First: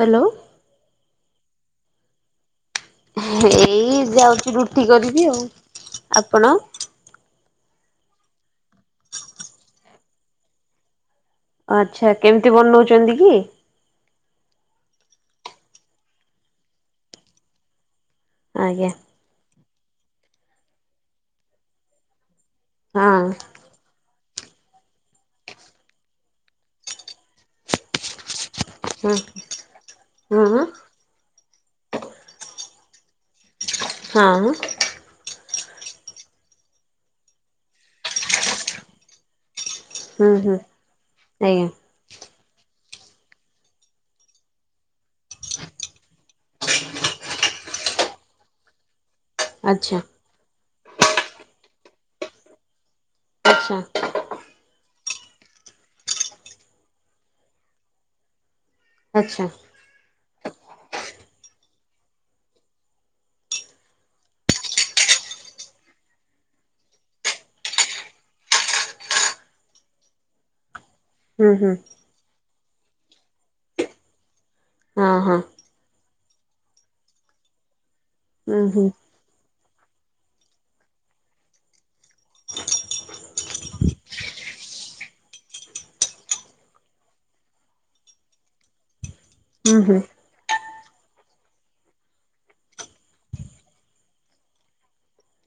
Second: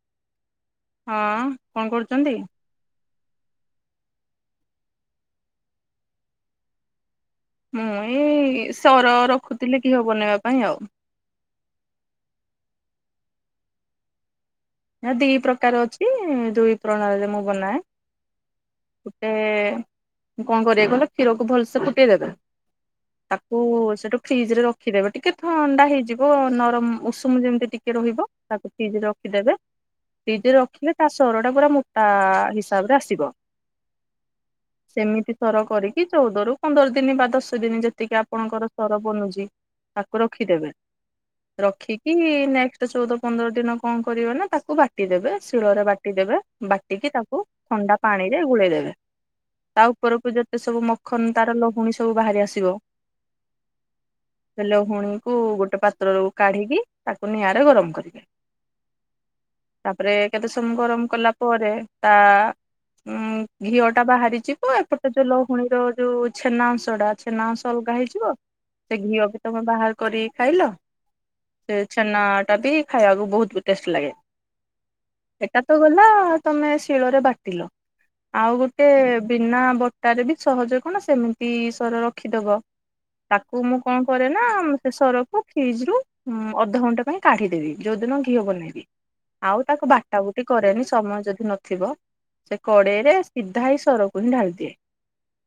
Hello. ହଁ କଣ କରୁଛନ୍ତି? ଏଇ ଯାଉଛି ରୁଟି କରିବି ଆଉ ଆପଣ? ମୁଁ ଏଇ ସର ରଖୁଥିଲି ଘଅ ବନେଇବା ପାଇଁ ଆଉ। ଆଚ୍ଛା କେମିତି ବନଉଛନ୍ତି କି? ନା ଦି ପ୍ରକାର ଅଛି ଦୁଇ ପ୍ରଣାଳୀରେ ମୁଁ ବନାଏ। ଆଜ୍ଞା ଗୋଟେ କଣ କରିବେ କହିଲେ କ୍ଷୀରକୁ ଭଲସେ ଫୁଟେଇଦେବେ। ହଁ ତାକୁ ସେଠୁ ଫ୍ରିଜ ରେ ରଖିଦେବେ ଟିକେ ଥଣ୍ଡା ହେଇଯିବ ନରମ ଉଷୁମ ଯେମିତି ଟିକେ ରହିବ। ତାକୁ ଫ୍ରିଜ ରେ ହଁ ରଖିଦେବେ ଫ୍ରିଜ ରେ ହଁ ରଖିଲେ ତା ସର ସେଟା ପୁରା ମୋଟା ହିସାବ ରେ ଆସିବ। ହଁ। ସେମିତି ସର କରିକି ଚଉଦରୁ ପନ୍ଦର ଦିନ ବା ଦଶ ଦିନ ଯେତିକି ଆପଣଙ୍କର ସର ବନୁଛି ତାକୁ ହୁଁ ହୁଁ ରଖିଦେବେ ଆଜ୍ଞା। ରଖିକି ନେକ୍ ତ ଚଉଦ ପନ୍ଦର ଦିନ କଣ କରିବ ନା ତାକୁ ବାଟିଦେବେ ଶିଳରେ ବାଟି ଦେବେ ବାଟିକି ତାକୁ ଥଣ୍ଡା ପାଣି ରେ ଗୋଳେଇଦବେ। ତା ଆଚ୍ଛା ଉପରକୁ ଯେତେ ସବୁ ମ ଖ ତାର ଲହୁଣୀ ସବୁ ବାହାରି ଆସିବ। ଆଛା। ଲହୁଣୀକୁ ଗୋଟେ ପାତ୍ରରୁ କାଢିକି ତାକୁ ନିଆଁରେ ଗରମ କରିବେ। ଆଚ୍ଛା। ତାପରେ କେତେ ସମମ ଗରମ କଲା ପରେ ତା ଉଁ ଘିଅ ଟା ବାହାରିଯିବ ଏପଟ ଯୋଉ ଲହୁଣୀର ଯୋଉ ଛେନା ଅଂଶ ଟା ଛେନା ଅଂଶ ଅଲଗା ହେଇଯିବ ସେ ଘିଅ ବି ତମେ ବାହାର କରି ଖାଇଲ ହୁଁ ହୁଁ ସେ ଛେନାଟା ବି ଖାଇବାକୁ ବହୁତ ବି ଟେଷ୍ଟ ଲାଗେ। ହଁ ହଁ ହେଇଟା ତ ଗଲା ତମେ ଶିଳରେ ବାଟିଲ? ଆଉ ହୁଁ ଗୋଟେ ହୁଁ ବିନା ବ ତାର ବି ସହଜ କଣ ସେମିତି ସର ରଖିଦବ ତାକୁ ମୁଁ କଣ କରେ ନା ସେ ସରକୁ ଫ୍ରିଜ ରୁ ଅଧଘଣ୍ଟା ପାଇଁ କାଢ଼ିଦେବି ଯଉଦିନ ଘିଅ ବନେଇବି ଆଉ ହୁଁ ତାକୁ ହୁଁ। ବାଟା ବୁଟି କରେନି ସବୁ ସମୟ ଯଦି ନଥିବ ସେ କଡେଇ ରେ ସିଧା ହି ସରକୁ ହିଁ ଢାଳି ଦିଏ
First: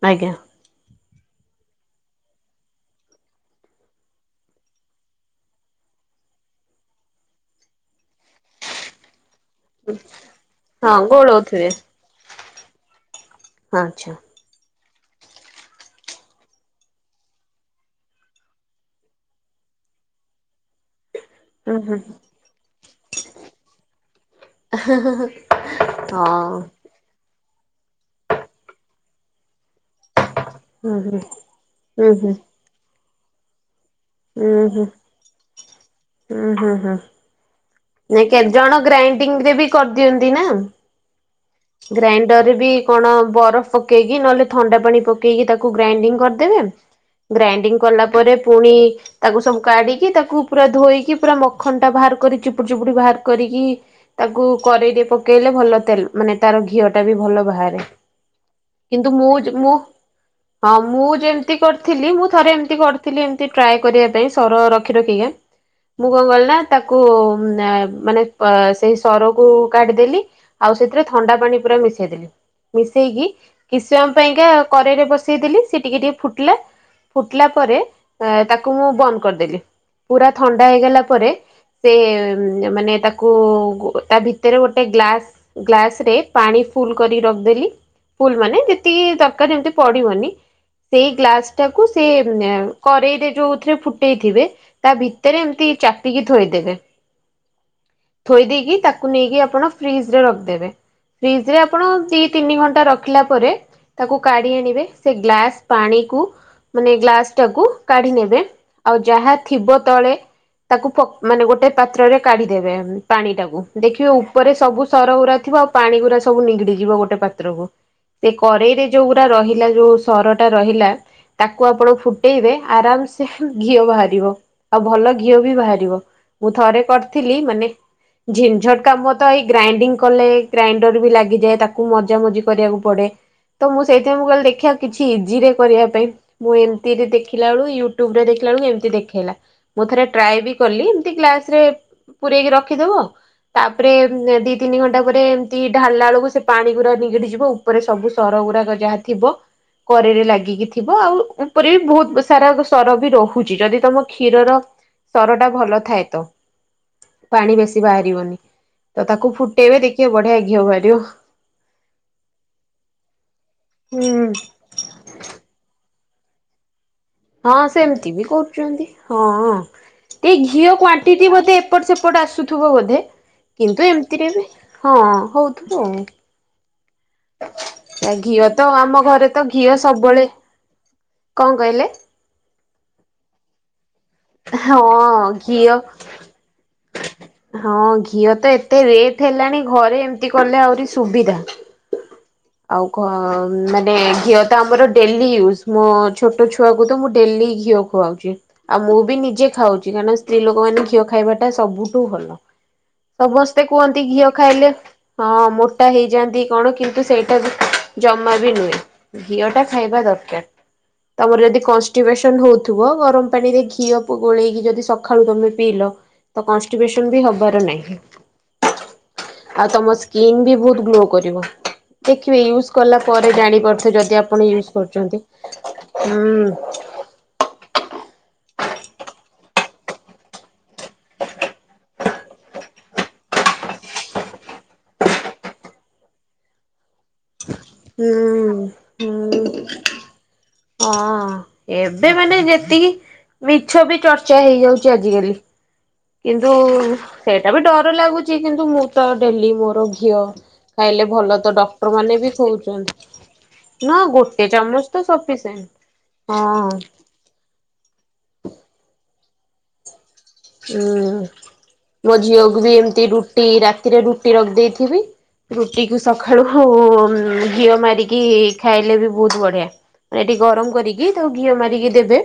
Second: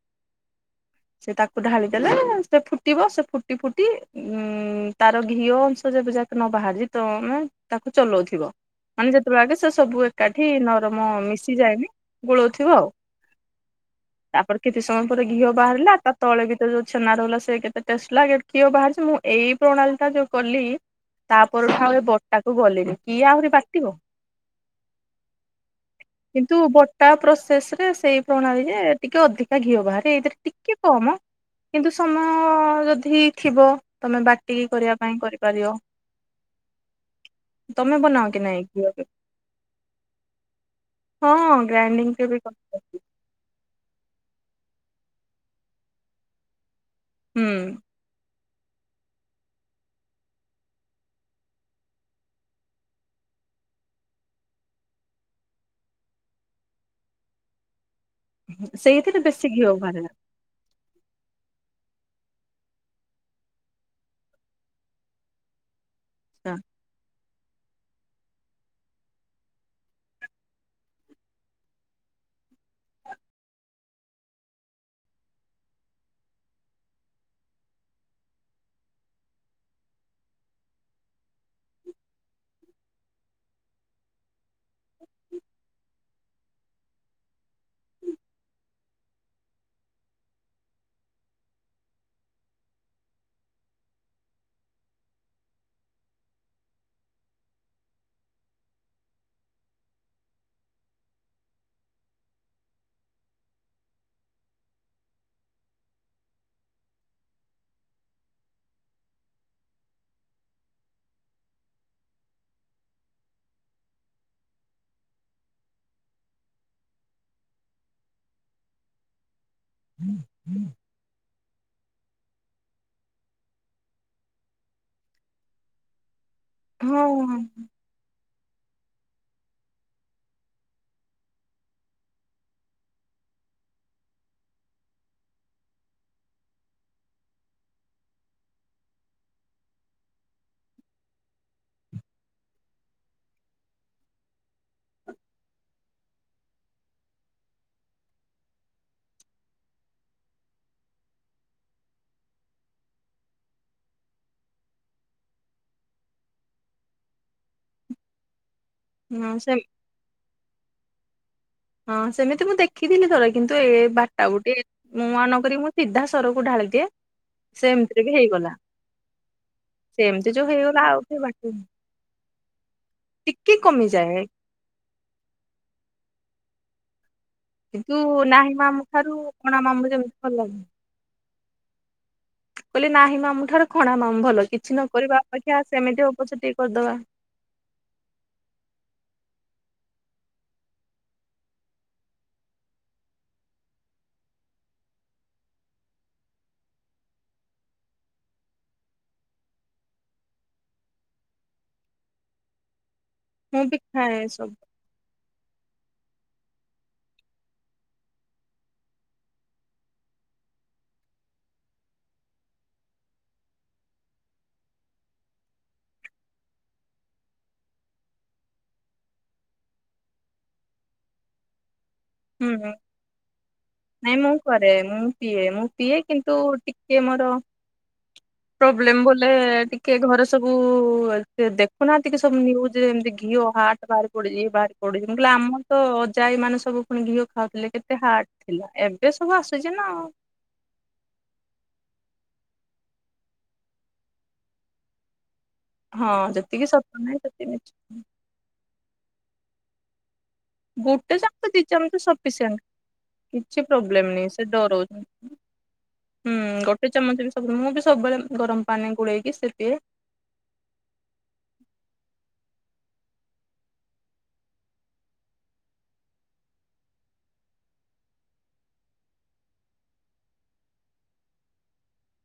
ଆଜ୍ଞା ସେ ତାକୁ ଢାଳିଦଲେ ସେ ଫୁଟିବ ସେ ଫୁଟି ଫୁଟି ଉଁ ତାର ଘିଅ ଅଂଶ ଯେବେ ଯାକ ନ ବାହାରିଛି ତମେ ତାକୁ ଚଲଉଥିବ ମାନେ ଯେ ସେତେ ଆଗେ ସେ ସବୁ ଏକାଠି ହଁ ନରମ ଗୋଳଉଥିବେ ମିଶିଯାଏନି- ଗୋଳଉଥିବ ଆଉ। ଆଚ୍ଛା। [unintelligible] ପରେ ଘିଅ ବାହାରିଲା ତା ତଳେ ଭିତରେ ଯୋଉ ଛେନା ରହିଲା ସେ କେତେ ଟେଷ୍ଟ ଲାଗେ ଘିଅ ବାହାରିଚି। ମୁଁ ଏଇ ପ୍ରଣାଳୀ ଟା ଯୋଉ କଲି ତାପରଠୁ ହୁଁ ଆଉ ହୁଁ ଏ ହଁ। ବଟାକୁ ଗଲିନି କିଏ ଆହୁରି ବାଟିବ ହୁଁ ହୁଁ କିନ୍ତୁ ବ ପ୍ରୋସେସରେ ସେଇ ପ୍ରଣାଳୀରେ ଟିକେ ଅଧିକା ଘିଅ ବାହାରେ ଏଇଥିରେ ଟିକେ ହୁଁ ହୁଁ କମ୍ ହୁଁ କିନ୍ତୁ ସମୟ ହୁଁ ଯଦି ହେଇଥିବ। ତମେ ବାଟିକି ହୁଁ ହୁଁ। କରିବା ପାଇଁ କରିପାରିବ। ତମେ ନାଁଇ ବନାଅ କି କେତେ ନାଇଁ ଜଣ ଘିଅ କେବେ? ଗ୍ରାଇଣ୍ଡିଙ୍ଗରେ ବି କରିଦିଅନ୍ତି ନା। ହଁ ଗ୍ରାଇଣ୍ଡିଙ୍ଗ ରେ ଗ୍ରାଇଣ୍ଡରରେ ବି କରିପାରିବି। କଣ ବରଫ ପକେଇକି ନହେଲେ ଥଣ୍ଡା ପାଣି ପକେଇକି ତାକୁ ଗ୍ରାଇଣ୍ଡିଂ କରିଦେବେ। ଗ୍ରାଇଣ୍ଡିଙ୍ଗ ହୁଁ କଲା ପରେ ପୁଣି ତାକୁ ସବୁ କାଢିକି ତାକୁ ପୁରା ଧୋଇକି ପୁରା ମଖନ ଟା ବାହାର କରି ଚୁ ପୁଡି ଚୁପୁଡି ବାହାର କରିକି ତାକୁ କରେଇରେ ପକେଇଲେ ଭଲ ତେଲ ମାନେ ତାର ଘିଅ ଟା ବି ଭଲ ବାହାରେ। କିନ୍ତୁ ସେଇଥିରେ ମୁଁ ବେଶୀ ଘିଅ ମୁଁ ବାହାରେ ନା ହଁ ମୁଁ ଯେମତି କରିଥିଲି ମୁଁ ଥରେ ଏମିତି କରିଥିଲି ଏମିତି ଟ୍ରାଏ କରିବା ପାଇଁ ସର ରଖି ରଖିକା ମୁଁ କଣ କରିଲି ନା ତାକୁ ମାନେ ସେଇ ସରକୁ କାଢ଼ିଦେଲି ଆଉ ସେଥିରେ ଥଣ୍ଡା ପାଣି ପୁରା ମିଶାଇଦେଲି ମିଶେଇକି କିଛ ସମୟ ପାଇଁକା କରେଇରେ ବସେଇଦେଲି ସେ ଟିକେ ଟିକେ ଫୁଟିଲା ଫୁଟିଲା ପରେ ତାକୁ ମୁଁ ବନ୍ଦ କରିଦେଲି ପୁରା ଥଣ୍ଡା ହେଇଗଲା ପରେ ସେ- ମାନ ତାକୁ ତା ଭିତରେ ଗୋଟେ ଗ୍ଲା ଗ୍ଲାସରେ ପାଣି ଫୁଲ କର ରଖିଦେଲି ମାନେ ଯେତିକି ଦରକାର ଯେମ ପଡିବନି ସେଇ ଗ୍ଲାସ ଟାକୁ ସେ କରେଇରେ ଯୋଉରେ ଫୁଟେଇଥିବେ ତା ଭିତରେମ ଚାପିକି ଥୋଇଦେବେ ଥୋଇ ଦେଇକି ତାକୁ ନେଇକି ଆପଣ ଫ୍ରିଜ ରେ ରଖିଦେବେ ଫ୍ରିଜ ରେ ଆପଣ ଦି ତିନି ଘଣ୍ଟା ରଖିଲା ପରେ ତାକୁ କାଢି ଆଣିବେ ସେ ଗ୍ଲାସ ପାଣିକୁ ମାନେ ଗ୍ଲାସ ଟାକୁ କାଢି ନେବେ ଆଉ ଯାହା ଥିବ ତଳେ ତାକୁ ମାନେ ଗୋଟେ ପାତ୍ରରେ- କାଢିଦେବେ ପାଣି ଟାକୁ ଦେଖିବେ ଉପରେ ସବୁ ସରଗୁରା ଥିବ ଆଉ ପାଣି ଗୁଡା ସବୁ ନିଗଡିଯିବ ଗୋଟେ ପାତ୍ରକୁ ସେ କରେେଇରେ ଯୋଉ ଗୁଡା ରହି- ରା ଯଉ ସରଟା ରହିଲା ତାକୁ ଆପଣ- ଫୁଟେଇବେ ଆରାମସେ ଘିଅ ବାହାରିବ ଆଉ ଭଲ ଘିଅ ବି ବାହାରିବ ମୁଁ ଥରେ ହଁ କରି - ଥିଲି ମାନେ ଝିନଝଟ କାମ ତ ଏଇ ଗ୍ରାଇଣ୍ଡିଙ୍ଗ କଲେ ଗ୍ରାଇଣ୍ଡର ବି ଲାଗିଯାଏ ତାକୁ ମଜା ମଜି କରିବାକୁ ପଡେ ତ ମୁଁ ସେଇଥିପାଇଁ ମୁଁ କହିଲି ଦେଖିବା କିଛି ଇଜିରେ କରିବା ପାଇଁ ମୁଁ ଏମିତିରେ ଦେଖିଲା ବେଳକୁ ୟୁଟ୍ୟୁବରେ ଦେଖିଲା ବେଳ ଏମିତି ଦେଖେଇଲା ମୁଁ ଥରେ ଟ୍ରାଏ ବି କଲି ଏମତି ଗ୍ଲାସ୍ ରେ ପୂରେଇକି ରଖିଦବ ତାପରେ ଦି ତିନି ଘଣ୍ଟା ପରେ ଏମିତି ଢାଳିଲା ବେଳକୁ ସେ ପାଣି ଗୁଡା ନିଗିଡି ଯିବ ଉପରେ ସବୁ ସର ଗୁଡାକ ଯାହା ଥିବ କରେରେ ଲାଗିକି ଥିବ ଆଉ ଉପରେ ବି ବହୁତ ସାରା ସର ବି ରହୁଛି ଯଦି ତମ କ୍ଷୀରର ସର ଟା ଭଲ ଥାଏ ତ ପାଣି ବେଶୀ ବାହାରିବନି ତ ହଁ ତାକୁ ସେ ଫୁଟେଇବେ ଦେଖିବେ ବଢିଆ ଘିଅ ବାହାରିବ ହଁ ସେମିତି ମୁଁ ଦେଖିଥିଲି ଥରେ କିନ୍ତୁ ଏ ହୁଁ। ବାଟା ବୁଟି ମୁୂଆ ନକ ମୁଁ ସିଧା ସରକୁ ଢାଳି ଦିଏ। ହଁ ସେମିତି ବି କରୁଛନ୍ତି ହଁ ସେ ଏମିତି ଟ ଯୋଉ ଘିଅ ହେଇଗଲା ଆଉ କିଏ କ୍ଵଣ୍ଟିଟି ବାଟିବ ବୋଧେ ଏପଟ ସେପଟ ଆସୁଥିବ ବୋଧେ ଟିକେ କିନ୍ତୁ କମିଯାଏ। ଏମିତିରେ ବି ହଁ ହଉଥିବ ଆଉ। କିନ୍ତୁ ଘିଅ ନାହିଁ ତ ମାମୁ ଆମ ଠାରୁ ଘରେ ତ କଣା ଘିଅ ମାମୁ ଯେମିତି ସବୁବେଳେ ଭଲ ଲାଗୁି କଣ କହିଲେ? ବୋଲି ନାହିଁ ମାମୁଁ ଠାରୁ କଣା ମାମୁଁ ଭଲ କିଛି ହଁ ନ କରିବା ଅପେକ୍ଷା ଘିଅ ସେମିତି ହଉ ପଛେ ଟିକେ କରିଦବା। ହଁ ଘିଅ ତ ଏତେ ରେଟ୍ ହେଲାଣି। ଘରେ ଏମତି କଲେ ଆହୁରି ସୁବିଧା ଆଉ ମାନେ ଘିଅ ତ ଆମର ଡେଲି ୟୁଜ ଛୋଟ ଛୁଆକୁ ମୁଁ ତ ଡେଲି ଘିଅ ଖୁଆଉଛି ଆଉ ମୁଁ ବି ନିଜେ ଖାଉଛି କାରଣ ସ୍ତ୍ରୀ ଲୋକମାନେ ଘିଅ ଖାଇବା ଟା ସବୁଠୁ ଭଲ। ମୁଁ ସମସ୍ତେ ବି କୁହନ୍ତି ଖାଏ ଘିଅ ସବୁ ଖାଇଲେ ହଁ। ମୋଟା ହେଇଯାଆନ୍ତି କଣ କିନ୍ତୁ ସେଇଟା ଜମା ବି ନୁହେଁ ଘିଅ ଟା ଖାଇବା ଦରକାର ତମର ଯଦି କନଷ୍ଟିବେସନ ହୋଉଥିବା ଗରମ ପାଣିରେ ଘିଅ ଗୋଳେଇକି ଯଦି ସକାଳୁ ତମେ ପିଇଲ ତ କନଷ୍ଟିବେସନ ବି ହବାର ନାହିଁ ଆଉ ତମ ସ୍କିନ୍ ବି ବହୁତ ଗ୍ଲୋ କରିବ। ଦେଖିବେ ୟୁଜ୍ ହୁଁ କଲା ପରେ ଜାଣିପାରୁଥିବେ ନାଇଁ ଯଦି ମୁଁ ଆପଣ କରେ ୟୁଜ୍ ମୁଁ କରୁଛନ୍ତି ପିଏ ମୁଁ ପିଏ କିନ୍ତୁ ଟିକେ ମୋର ହୁଁ। ପ୍ରୋବ୍ଲେମ ବୋଲେ ଟିକେ ଘରେ ସବୁ ଦେଖୁନାହାନ୍ତିେ ସବୁ ନିୁଜ ଏମିତି ଘିଅ ହାଟ ବାହାରି ପଡିଛି ବାହାରି ପଡଛି ମୁଁ କହିଲେ ଆମର ତ ଅଜାଇ ମାନେ ସବୁ ପୁଣି ଘିଅ ଖାଉଥିଲେ। ଏତେ ହାର୍ଟ ଥିଲା ହୁଁ ଏବେ ସବୁ ହୁଁ ଆସୁଛି ନା ଆଉ। ହଁ ଏବେ ମାନେ ଯେତିକି ମିଛ ବି ଚର୍ଚ୍ଚା ହେଇଯାଉଛି ଆଜିକାଲି। ହଁ କିନ୍ତୁ ଯେତିକି ସତ ନାହିଁ ସେତିକି ସେଇଟା ବି ମିଛ ଡର ଲାଗୁଛି କିନ୍ତୁ ମୁଁ ତ ଡେଲି ମୋର ଘିଅ ଖାଇଲେ ଗୋଟେ ଭଲ ଚାମଚ ତ ଦି ଡକ୍ଟର ଚାମଚ ମାନେ ବି ସଫିସିଏଣ୍ଟ କିଛି କହୁଛନ୍ତି ନା ପ୍ରୋବ୍ଲେମ ନାହିଁ ସେ ଗୋଟେ ଚାମଚ ତ ଡରଉଛନ୍ତି ସବୁ ହୁଁ ଗୋଟେ ଚାମଚ ବି ସବୁ ମୁଁ ବି ସବୁବେଳେ ଗରମ ପାଣିରେ ଗୋଳେଇକି ସେ ପିଏ। ଉଁ ମୋ ଝିଅକୁ ବି ଏମିତି ରୁଟି ରାତିରେ ରୁଟି ରଖିଦେଇଥିବି ରୁଟିକୁ ସକାଳୁ ଘିଅ ମାରିକି ଖାଇଲେ ବି ବହୁତ ବଢିଆ ମାନେ ଏଠି ଗରମ କରିକି ତାକୁ ଘିଅ ମାରିକି ଦେବେ।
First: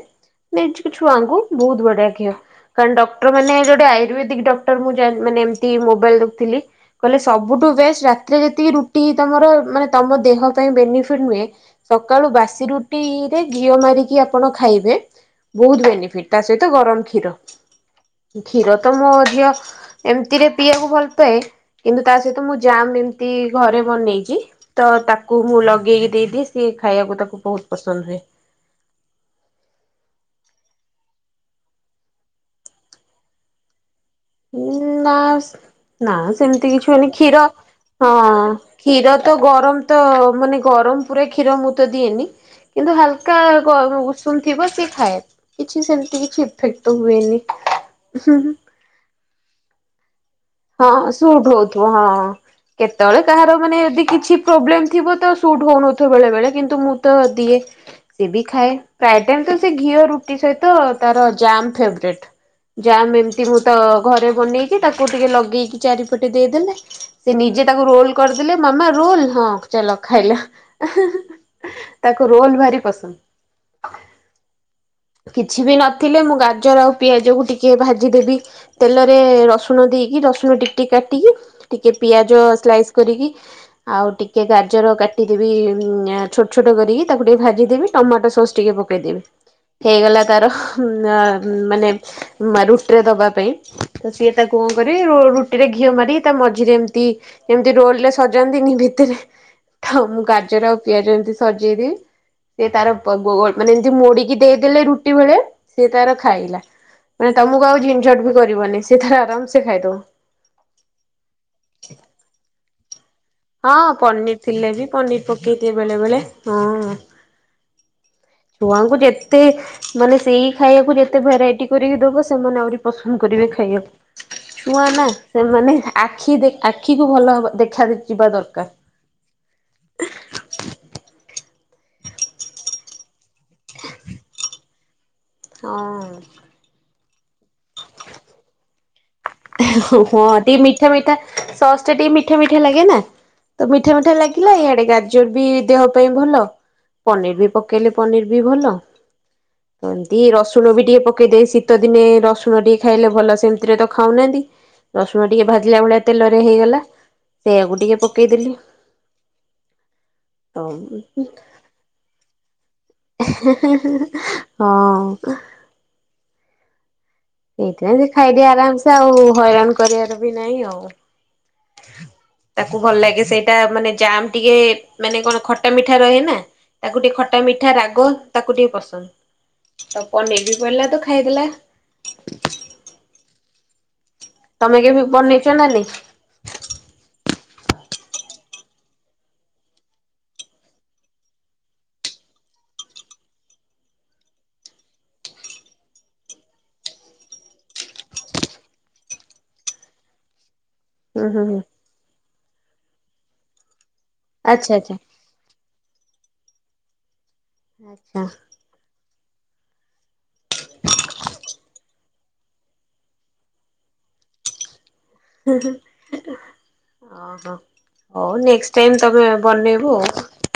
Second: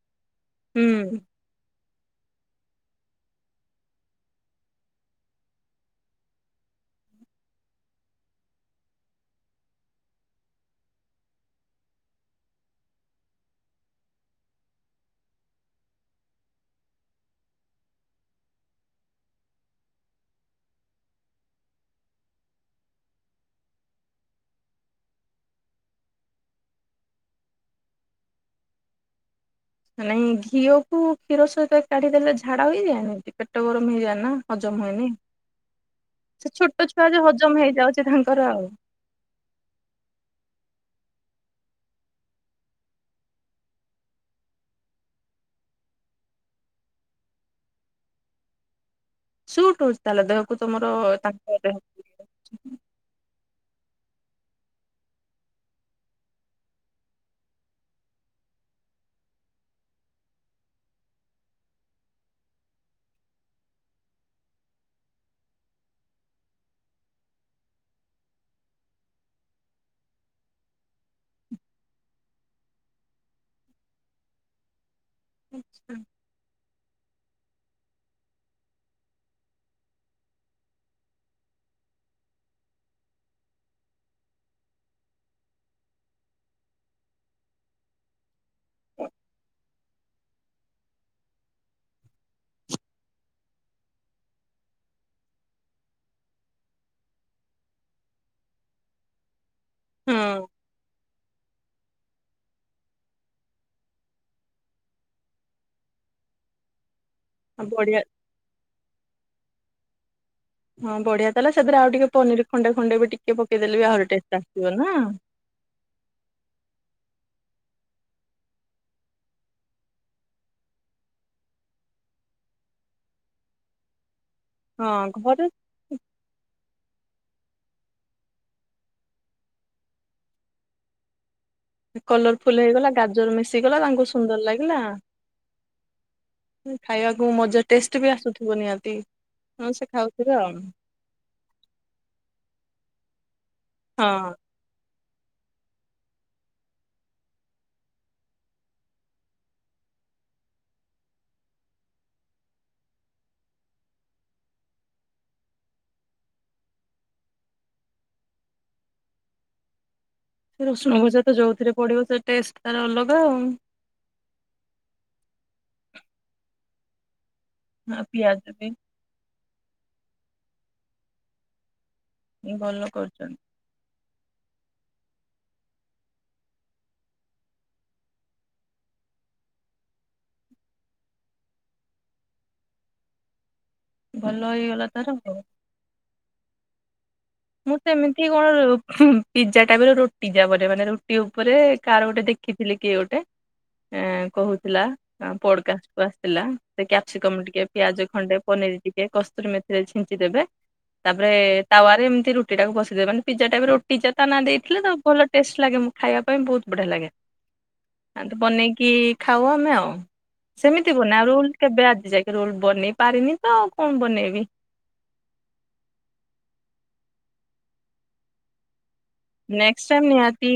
ନେଇଛି କି ହୁଁ ଛୁଆଙ୍କୁ ବହୁତ ବଢିଆ। ଆଜ୍ଞା। କାରଣ ଡକ୍ଟର ମାନେୋଟେ ଆୟୁର୍ବେଦିକ ଡକ୍ଟର ମୁଁ ମାନେ ଏମିତି ମୋବାଇଲ ଦେଖଥିଲି କହିଲେ ସବୁଠୁ ବେଷ୍ଟ ରାତିରେ ଯେତିକି ରୁଟି ତମର ମାନେ ତମ ଦେହ ପାଇଁ ବେନିଫିଟ ନୁହେଁ ସକାଳୁ ବାସି ରୁଟିରେ ଘିଅ ମାରିକି ଆପଣ ଖାଇବେ ବହୁତ ବେନିଫିଟ ତା ସହିତ ଗରମ କ୍ଷୀର। କ୍ଷୀର ତ ମୋ ଝିଅ ଏମିତିରେ ପିଇବାକୁ ଭଲ ପାଏ କିନ୍ତୁ ତା ସହିତ ମୁଁ ଜାମ୍ ଏମିତି ଘରେ ବନେଇଛି ତ ତାକୁ ମୁଁ ଲଗେଇକି ଦେଇଦିଏ ସିଏ ଖାଇବାକୁ ତାକୁ ବହୁତ ପସନ୍ଦ ହୁଏ। ନାଇଁ ଘିଅକୁ କ୍ଷୀର ସହିତ କାଢିଦେଲେ ଝାଡା ହେଇଯାଏନି ପେଟ ଗରମ ହେଇଯାଏନି। ନା ନା ସେ ସେମିତି ଛୋଟ କିଛି ହୁଏନି ଛୁଆ ଯେ କ୍ଷୀର ହଜମ ହେଇଯାଉଛି ହଁ ତାଙ୍କର ଆଉ। କ୍ଷୀର ତ ଗରମ ତ ମାନେ ଗରମ। ପୁରା କ୍ଷୀର ମୁଁ ତ ଦିଏନି କିନ୍ତୁ ହାଲକା ଉଷୁମ ଥିବ ସିଏ ଖାଏ କିଛି ସେମିତି କିଛି ଇଫେକ୍ଟ ତ ହୁଏନି। ସୁଟ ହଉଛି ତାହେଲେ ଦେହକୁ। ତମର ହଁ ସୁଟ ତାଙ୍କ ହଉଥିବ ଦେହକୁ। ହଁ କେତେବେଳେ କାହାର। ମାନେ ଯଦି କିଛି ପ୍ରୋବଲେମ ଥିବ ତ ସୁଟ ହଉନଥିବ ବେଳେଳେ କିନ୍ତୁ ମୁଁ ତ ଦିଏ ସେ ବି ଖାଏ ଘିଅ ର ସେ ତାରମ ମୁଁ ଘରେ ବେଇକି ତାକୁ ଦେଇକି ଚାରିପଟେ ଦେଇଦେଲେ ସେ ନିଜେ ତାକୁ ରୋଲ କରିଦେଲେ ମାମା ରୋଲ ହଁ ଚାଲ ଖାଇଲା ତାକୁ ରୋଲ ଭାରି ପସନ୍ଦ। କିଛି ବି ନଥିଲେ ମୁଁ ଗାଜର ଆଉ ପିଆଜକୁ ଟିକେ ଭାଜିଦେବି ତେଲରେ ରସୁଣ ଦେଇକି ରସୁଣ ଟିକେ ଟିକେ କାଟିକି ଟିକେ ପିଆଜ ସ୍ଲାଇସ୍ କରିକି ଆଉ ଟିକେ ଗାଜର କାଟିଦେବି ଛୋଟ ଛୋଟ କରିକି ତାକୁ ଟିକେ ଭାଜିଦେବି ଟମାଟୋ ସସ୍ ଟିକେ ପକେଇଦେବି। ହେଇଗଲା ତାର ମାନେ ରୁଟିରେ ଦବା ପାଇଁ ତ ସିଏ ତାକୁ କଣ କରି ରୁଟିରେ ଘିଅ ମାରି ତା ମଝିରେ ଏମତି ଏମିତି ରୋଲରେ ସଜାନ୍ତିନି ଭିତରେ। ହଉ ମୁଁ ହଁ ଗାଜର ଆଉ ପିଆଜ ଏମିତି ସଜେଇ ଦିଏ। ସେ ତାର ପ ଗୋ ମାନେ ଏମିତି ମୋଡିକି ଦେଇଦେଲେ ରୁଟି ଭଳିଆ ସିଏ ତାର ଖାଇଲା। ମାନେ ତମକୁ ଆଉ ବଢିଆ ଝିନଝଟ ବି କରିବନି ସେ ତାର ଆରାମସେ ଖାଇଦଉ। ହଁ ବଢିଆ ତାହେଲେ ସେଥିରେ ଆଉ ଟିକେ ପନିର ଖଣ୍ଡେ ଖଣ୍ଡେ ବି ଟିକେ ପକେଇଦେଲେ ବି ହଁ ଆହୁରି ପନିର ଟେଷ୍ଟ ଥିଲେ ଆସିବ ବି ନା। ପନିର ପକେଇଦିଏ ବେଳେ ବେଳେ ହଁ ଛୁଆଙ୍କୁ ଯେତ୍ ତେ ମାନେ ସେଇ ଖାଇବାକୁ ଯେତେ ଭେରାଇଟି କରିକି ଦବ ସେମାନେ ଆହୁରି ପସନ୍ଦ କରିବେ ଖାଇବାକୁ। ଛୁଆ ନା ହଁ ଘରେ ସେମାନେେ ଆଖି ଦେ ଆଖି ସବୁ ଭଲ ହେବା ଦେଖା ଯିବା ଦରକାର। କଲର ଫୁଲ ହେଇଗଲା ଗାଜର ମିଶି ଆସିଗଲା ତାଙ୍କୁ ସୁନ୍ଦର ଲାଗିଲା। ହଁ। ଖାଇବାକୁ ମଜା ଟେଷ୍ଟ ବି ଆସୁଥିବ ନିହାତି। ସେ ହଁ ଖାଉଥିବେ ଆଉ ଟିକେ ମିଠା ମିଠା ସସ୍ ଟା ଟିକେ ମିଠା ମିଠା ଲାଗେ ନା। ତ ମିଠା ମିଠା ହଁ। ଲାଗିଲା ଇଆଡେ ଗାଜ ର ବି ଦେହ ପାଇଁ ଭଲ। ପନିର ବି ପକେଇଲେ ପନିର ବି ଭଲ। ତ ଏମିତି ରସୁଣ ବି ଟିକେ ପକେଇଦ ଶୀତ ଦିନେ ରସୁଣ ଟିକେ ଖାଇଲେ ଭଲ ସେମିତିରେ ତ ଖାଉନାହାନ୍ତି। ରସୁଣ ଟିକେ ଭାଜିଲା ଭଳିଆ ତେଲରେ ହେଇଗଲା। ସେଇୟାକୁ ଟିକେ ପକେଇଦେଲି। ରସୁଣ ଭଜା ତ ଯୋଉଥିରେ ପଡିବ ସେ ଟେଷ୍ଟ। ତାର ଅଲଗା ଆଉ। ହିଁ ହିଁ ହିଁ ହିଁ ହଁ। [inaudible] ଏଇଥି ପାଇଁ ଆଉ ସେ ପିଆଜ ଖାଇଦିଏ ବି ଆରାମସେ ଆଉ ହଇରାଣ କ ପରିବାର ବି ନାହିଁ ଆଉ। ତାକୁ ଭଲ ଲାଗେ ସେଇଟା ମାନେ ଜାମ୍ ଟିକେ ମାନେ କଣ ଖଟା ମିଠା ରହେ ନା ତାକୁ ଟିକେ ଖଟା ମିଠା ରାଗ ତାକୁ ଟିକେ ପସନ୍ଦ। ଆଉ ପନିର ବି ପଡ଼ିଲା ତ ଖାଇଦେଲା। ଭଲ ତମେ ହେଇଗଲା କେବେ ତାର ଆଉ। ବନେଚ ନା ନାଇଁ? ମୁଁ ସେମିତି କଣ ପିଜ୍ଜା ଟାଇପ ରୁଟି ଯାନ ମାନେ ରୁଟି ଉପରେ କାହାର ଗୋଟେ ଦେଖିଥିଲି କିଏ ଗୋଟେଏ କହୁଥିଲା ପୋଡକାଷ୍ଟ କୁ ଆସିଥିଲା ସେ କ୍ୟାପସିକମ ଟିକେ ପିଆଜ ଖଣ୍ଡେ ପନିର ଟିକେ କସ୍ତୁର ମେଥିରେ ଛିଞ୍ଚି ଦେବେ। ତାପରେ ହୁଁ ହୁଁ ହୁଁ ତାୱାରେ ଏମତି ହେଟାକୁ ବସେଇଦବେ ମାନେ ପଜା ଟାଇପ ର ପିଜା ତା ନା ଆଚ୍ଛା ଦେଇଥିଲେ ତ ଆଚ୍ଛା ଭଲ ଟେଷ୍ଟ ଲାଗେ ମୁଁ ଖାଇବାକୁ ଇଁ ବହୁତ ବଢିଆ ଲାଗେ। ଆ ଆଚ୍ଛା ତ ବନେଇକି ଖାଉ ଆମେ ଆଉ। ସେମିତି ବନା ରୋଲ କେବେ ଆଜି ଯାଇକି ରୋଲ ବନେଇ ପାରିନି ତ ଆଉ କଣ ବନେଇବି। ହିଁ ହିଁ ଓହୋ ହଉ ନ ଟାଇମ ତମେ ନେକ୍ସଟ ବନେଇବୁ ଟାଇମ ଆଉ। ନିହାତି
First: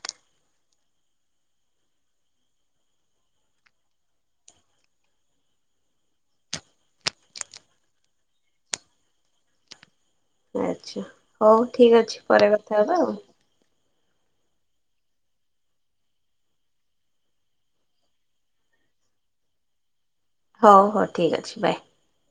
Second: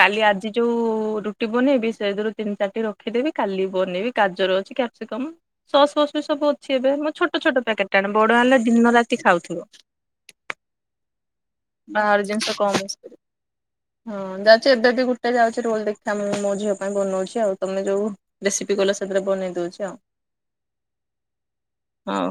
କାଲି ଆଜି ଯୋଉ ରୁଟି ବନେଇବି ସେ ଦରୁ ତିନି ଚାରିଟି ରଖିଦେବି କାଲି ବନେଇବି ଗାଜର ଅଛି କ୍ୟାପସିକମ୍ ସସ୍ ଫସ୍ ବି ସବୁ ଅଛି ଏବେ ମୋ ଛୋଟ ଛୋଟ ପ୍ୟାକେଟ ଟା ଆଣେ ବଡ ହେଲା ଦିନ ରାତି ଖାଉଥିବ। ଆଚ୍ଛା ହଉ ଠିକ ଅଛି ବାହାର ପରେ ଜିନିଷ କମ କଥା ୟୁଜ ହବା ଆଉ। କରିବ। ହଁ ଯାଉଛି ଏବେ ବି ଗୋଟେ ଯାଉଛି ରୋଲ ଦେଖି ମୁମ ମୋ ଝିଅ ପାଇଁ ବନଉଛି ଆଉ ତମେ ଯୋଉ ରେସିପି କଲ ସେଥିରେ ବନେଇ ଦଉଛି ଆଉ। ହଉ ହଉ ଠିକ ଅଛି ବାଏ। ହଉ।